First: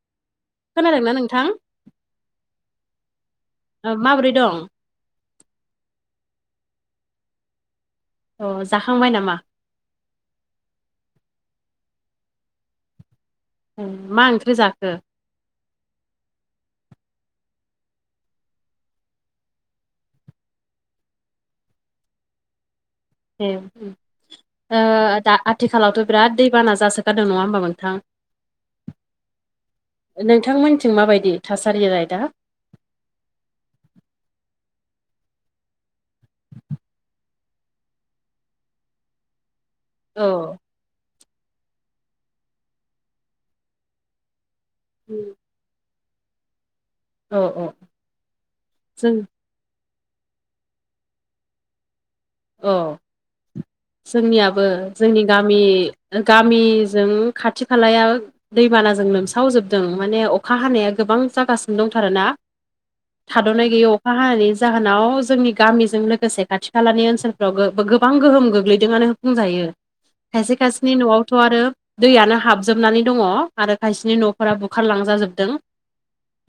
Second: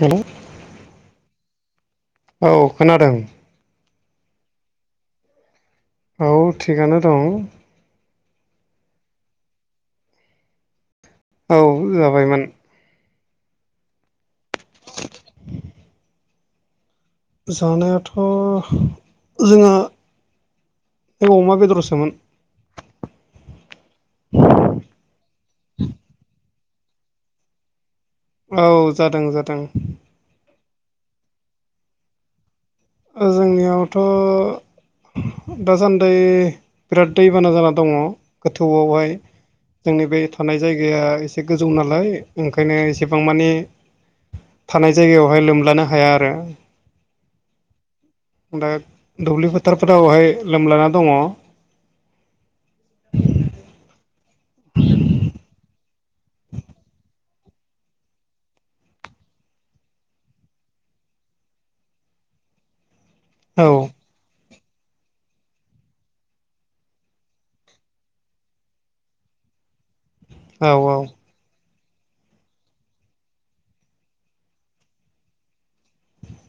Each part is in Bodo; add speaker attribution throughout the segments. Speaker 1: होलाय
Speaker 2: खोनादोंना नोंथां
Speaker 1: औ खोनादों
Speaker 2: ओ माबोरै दं
Speaker 1: औ थिगानो दं
Speaker 2: अ जाखांबाय नामा
Speaker 1: औ जाबायमोन
Speaker 2: ए मा ओंख्रि जाखो
Speaker 1: जानायाथ' जोङा अमा बेदरसोमोन
Speaker 2: उम ओ दा आथिखालावथ' बिराद दैबाना जासोगारदों नङा होमबा मोनथां
Speaker 1: औ जादों जादों
Speaker 2: नोंथांमोनथिं माबायदि थासारियालाय दा?
Speaker 1: ओ जोंनियावथ' दासान्दै बिराद दैबाना जाना दङ गोथौआवहाय जोंनि बे
Speaker 2: औ
Speaker 1: थानाय जायगाया एसे गोजौ नालाय ओंखायनो एसेबां मानि थानाय जायगायावहाय लोमलानो हाया आरो
Speaker 2: अ अ
Speaker 1: दा दुब्लि फोथारफोरावहाय लोमलाना दङ
Speaker 2: औ जोंनियाबो जोंनि गामि गामिजों खाथि खालाया दैबानाजों लोमसावजोबदों माने अखा हानाया गोबां जागासिनो दंथारोना
Speaker 1: औ
Speaker 2: थाद'नाय गैयै अखा हानायनि जाहोनाव जोंनि गामिजों लोगोसे खाथि खालानि ओनसो सोलफोराव गो-गोबां गोहोम गोग्लैदोंनो बुंजायो खायसे खायसेनि न'आव थ' आरो दैयानो हाबजोबनानै दङ आरो खायसेनि न'फोरा बुखारलांजाजोबदों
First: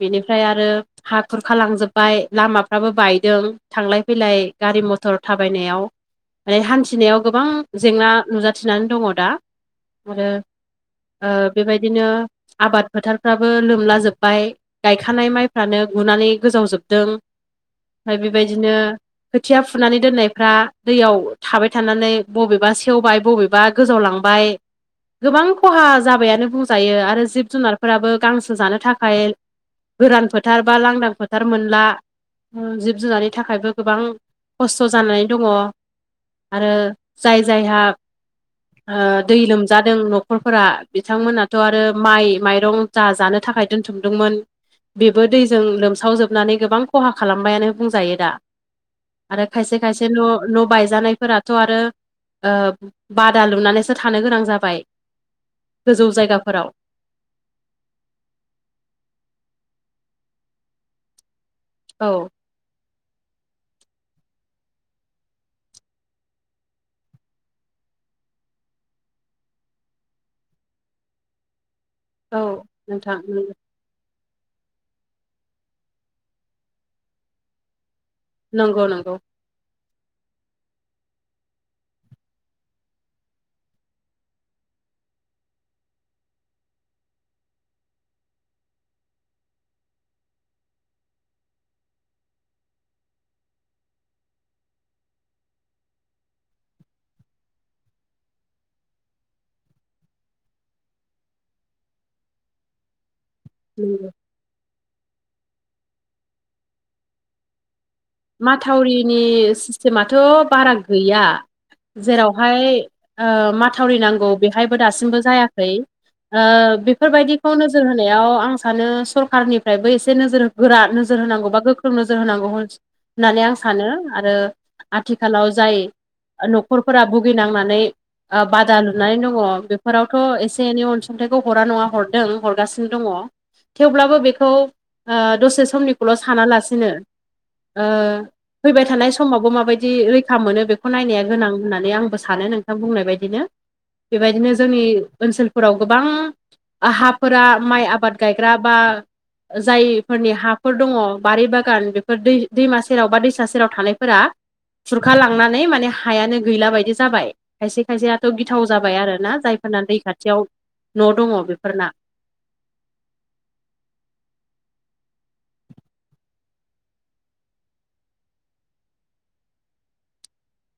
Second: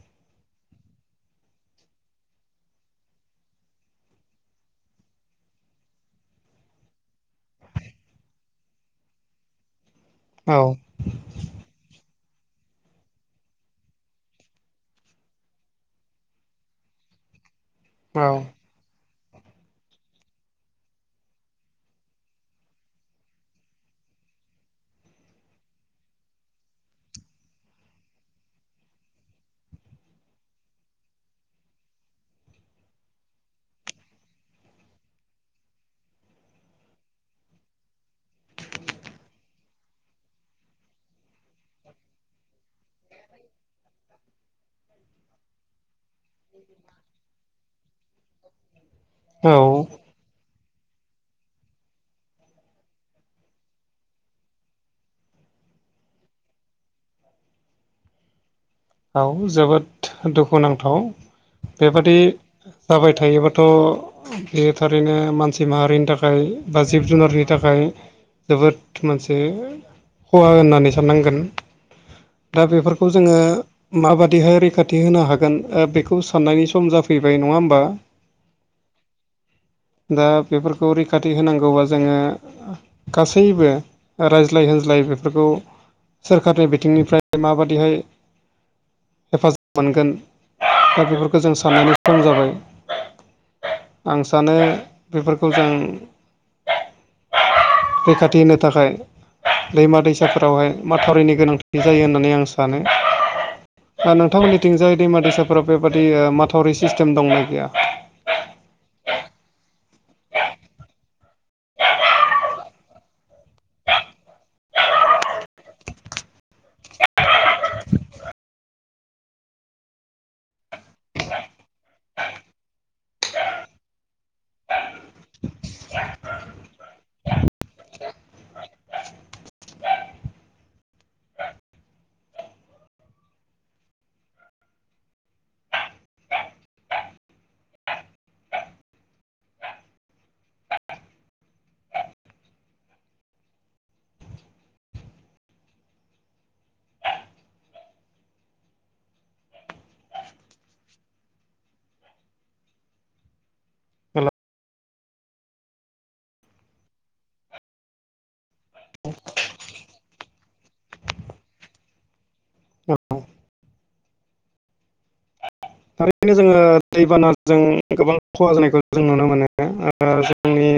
Speaker 2: बेनिफ्राय आरो हा खुरखालांजोबाय लामाफ्राबो बायदों थांलाय फैलाय गारि मथर थाब बायनायाव माने हान्थिनायाव गोबां जेंना नुजाथिनानै दङ दा। आरो
Speaker 1: औ
Speaker 2: ओ बेबायदिनो आबाद फोथारफ्राबो लोमला जोब्बाय गायखानाय माइफ्रानो गुनानै गोजावजोबदों। ओमफ्राय बेबायदिनो खोथिया फुनानै दोननाय फ्रा दैयाव थाबाय थानानै बबेबा सेवबाय बबेबा गोजावलांबाय। गोबां खहा जाबायानो बुंजायो आरो जिब जुनारफोराबो गांसो जानो थाखाय गोरान फोथार बा लांदां फोथार मोनला। जिब जुनारनि थाखायबो गोबां खस्थ' जानाय दङ आरो जाय जायहा ओ दै लोमजादों न'खरफोरा बिथांमोनाथ' आरो माइ माइरं जा जानो थाखाय दोनथुमदोंमोन बेबो दैजों लोमसावजोब नानै गोबां खहा खालामबायानो बुंजायो दा आरो
Speaker 1: औ
Speaker 2: खायसे खायस न' न' बायजानायफोराथ' आरो ओ बादा लुनानैसो थानो गोनां जाबाय गोजौ जायगाफोराव।
Speaker 1: औ जोबोद दुखुुनांथाव
Speaker 2: औ
Speaker 1: बेबादि जाबाय थायोबाथ' बे थारैनो मानसि माहारिनि थाखाय बा जिब जुनारनि थाखाय जोबोद मोनसे खहा होननानै साननांगोन।
Speaker 2: औ
Speaker 1: दा बेफोरखौ
Speaker 2: नोंथां
Speaker 1: जोङो
Speaker 2: नंगौ
Speaker 1: माबादिहाय रैखाथि होनो हागोन ओ बेखौ साननायनि सम जाफैबाय नङा होमबा?
Speaker 2: नोंगौ नोंगौ।
Speaker 1: दा बेफोरखौ रैखाथि होनांगौबा जोङो आ गासैबो रायज्लाय होनज्लाय बेफोरखौ सोरखारनि बिथिंनिफ्राय माबादिहाय? हेफाजाब मोनगोन दा बेफोरखौ जों साननायनि सम जाबाय। आं सानो बेफोरखौ जों रैखाथि होनो थाखाय दैमा दैसाफोरावहाय मा थावरिनि गोनांथि जायो होननानै आं सानो।
Speaker 2: नंगौ
Speaker 1: नोंथांमोननिथिंजाय दैमा दैसाफोराव बेबादि माथावरि सिस्टेम दंना गैया?
Speaker 2: माथावरिनि सिस्टेमाथ' बारा गैया। जेरावहाय ओ माथावरि नांगौ बेहायबो दासिमबो जायाखै। ओ बेफोरबायदिखौ नोजोर होनायाव आं सानो सरखारनिफ्रायबो एसे नोजोर हो गोरा नोजोर होनांगौ बा गोख्रों नोजोर होनांगौ होन्स होननानै आं सानो आरो आथिखालाव जाय न'खरफोरा भुगिनांनानै ओ बादा लुनानै दङ बेफोरावथ' एसे एनै अनसुंथाइखौ हरा नङा हरदों हरगासिनो दङ। थेवब्लाबो बेखौ ओ दसे समनिखौल' सानालासिनो ओ फैबाय थानाय समावबो माबायदि रैखा मोनो बेखौ नायनाया गोनां होननानै आंबो सानो नोंथां बुंनाय बायदिनो। बेबायदिनो जोंनि ओनसोलफोराव गोबां हाफोरा माइ आबाद गायग्रा बा जायफोरनि हाफोर दङ बारि बागान बेफोर दै दैमा सेराव बा दैसा सेराव थानायफोरा खुरखा लांनानै माने हायानो गैला बायदि जाबाय। खायसे खायसेयाथ' गिथाव जाबाय आरो ना जायफोरना दै खाथियाव न' दङ बेफोरना।
Speaker 1: [unintelligible] थारैनो जोङो दैबानाजों गोबां खहा जानायखौ जों नुनो मोनो ओ जोंनि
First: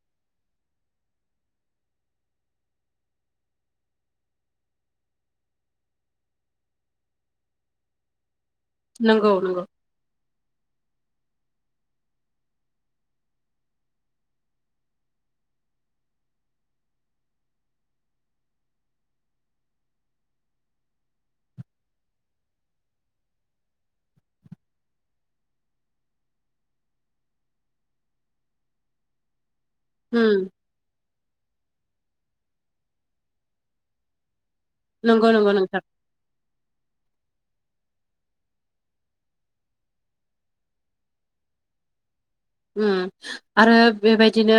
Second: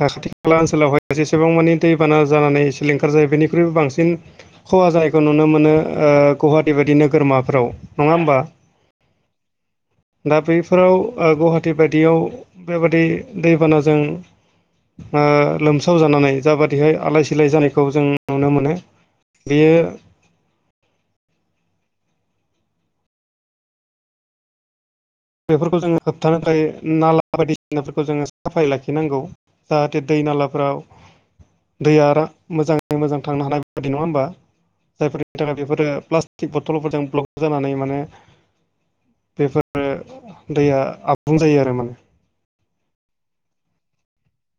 Speaker 1: खाथि खाला ओनसोलावहाय जेसेबां मानि दैबाना जानानै सिलिंखार जायो बेनिख्रुइबो बांसिन खहा जानायखौ नुनो मोनो ओ गुवाहाटी बायदि नोगोरमाफ्राव नङा होमबा।
Speaker 2: नंगौ - नंगौ।
Speaker 1: दा बैफोराव ओ गुवाहाटि बायदियाव बेबादि दैबानाजों ओ लोमसाव जानानै जाबादिहाय आलाय सिलाय जानायखौ जों नुनो मोनो। बेयो बेफोरखौ जोङो होबथानो थाखाय नाला बायदिसिनाफोरखौ जोङो साफाय लाखिनांगौ। जाहाथे दै
Speaker 2: उम
Speaker 1: नालाफोराव दैया रां मोजाङै मोजां थांनो हानाय बेबादि नङा होमबा
Speaker 2: नंगौ
Speaker 1: जायफोरनि
Speaker 2: नंगौ
Speaker 1: थाखाय
Speaker 2: नोंथां
Speaker 1: बेफोरो प्लास थिग बथलफोरजों ब्लक जानानै माने बेफोरो दैया आबुं जायो आरो माने
Speaker 2: ओम आरो बेबायदिनो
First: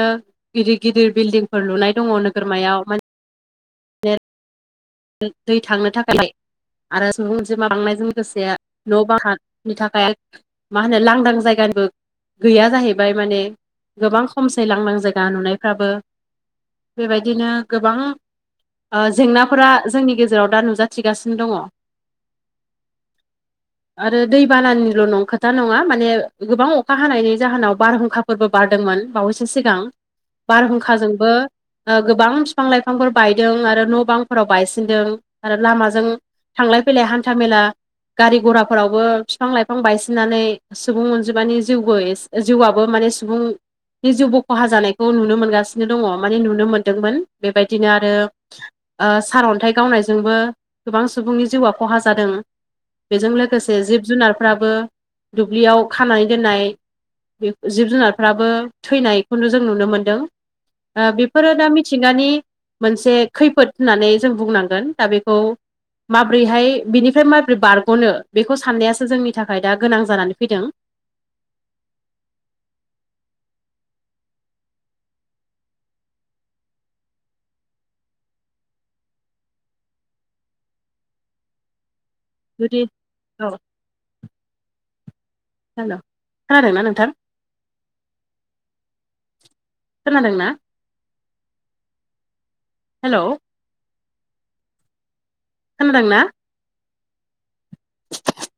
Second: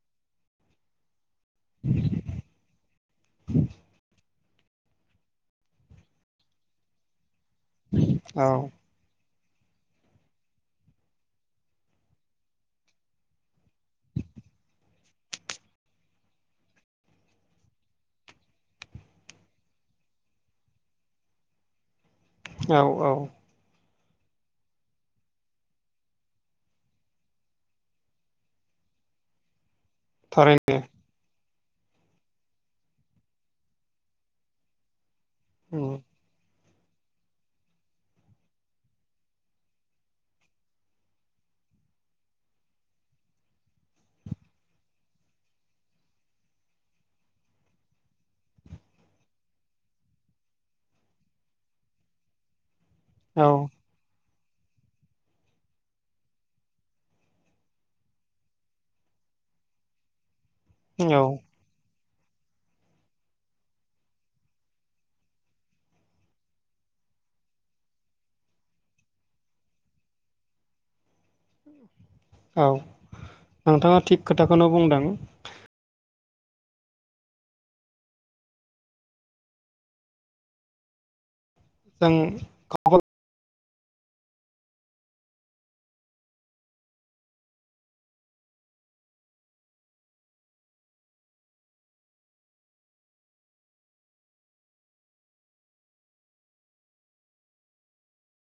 Speaker 2: गिदिर-गिदिर बिल्डिंफोर लुनाय दङ नोगोरमायाव।
Speaker 1: [inaudible]
Speaker 2: दै थांनो थाखाय आरो सुबुं अनजिमा बांनायजों लोगोसे
Speaker 1: औ
Speaker 2: न' बां था बिथाखा मा होनो लांदां जायगानिबो गैया जाहैबाय माने गोबां खमसै लांदां जायगा नुनायफ्राबो बेबायदिनो गोबां ओ जेंना फोरा जोंनि गेजेराव दा नुजाथिगासिनो दङ।
Speaker 1: औ-औ।
Speaker 2: आरो दै बानानिल' नं खोथा नङा माने गोबां अखा हानायनि जाहोनाव बारहुंखा फोरबो बारदोंमोन बावैसो सिगां
Speaker 1: थारैनो
Speaker 2: बारहुंखाजोंबो ओ गोबां बिफां लाइफांफोर बायदों आरो न' बां फोराव बायसिनदों आरो लामाजों थांलाय फैलाय हान्था मेला गारि गराफोरावबो बिफां लाइफां बायसिननानै सुबुं अनजिमानि जिउबो एस जिउआआबो माने सुबुं बे जिउबो खहा जानायखौ नुनो मोनगासिनो दङ माने नुनो मोन्दोंमोन बेबायदिनो आरो ओ सारअन्थाइ गावनायजोंबो गोबां सुबुंनि जिउआ खहा जादों। बेजों
Speaker 1: औ
Speaker 2: लोगोसे जिब जुनारफ्राबो दुब्लियाव खानानै दोननाय बे जिब जुनारफोराबो थैनायखौनो जों नुनो मोनदों। ओ
Speaker 1: औ
Speaker 2: बेफोरो दा मिथिंगानि मोनसे खैफोद होननानै जों बुंनांगोन दा बेखौ माबोरैहाय बिनिफ्राय माबोरै बारग'नो बेखौ साननायासो जोंनि थाखाय दा गोनां जानानै फैदों।
Speaker 1: [unintelligible] औ नोंथाङा थिग खोथाखौनो बुंदों। जों
Speaker 2: जुदि औ हेल' खोनादोंना नोंथां। खोनादोंना हेल' खोनादों ना? [unintelligible]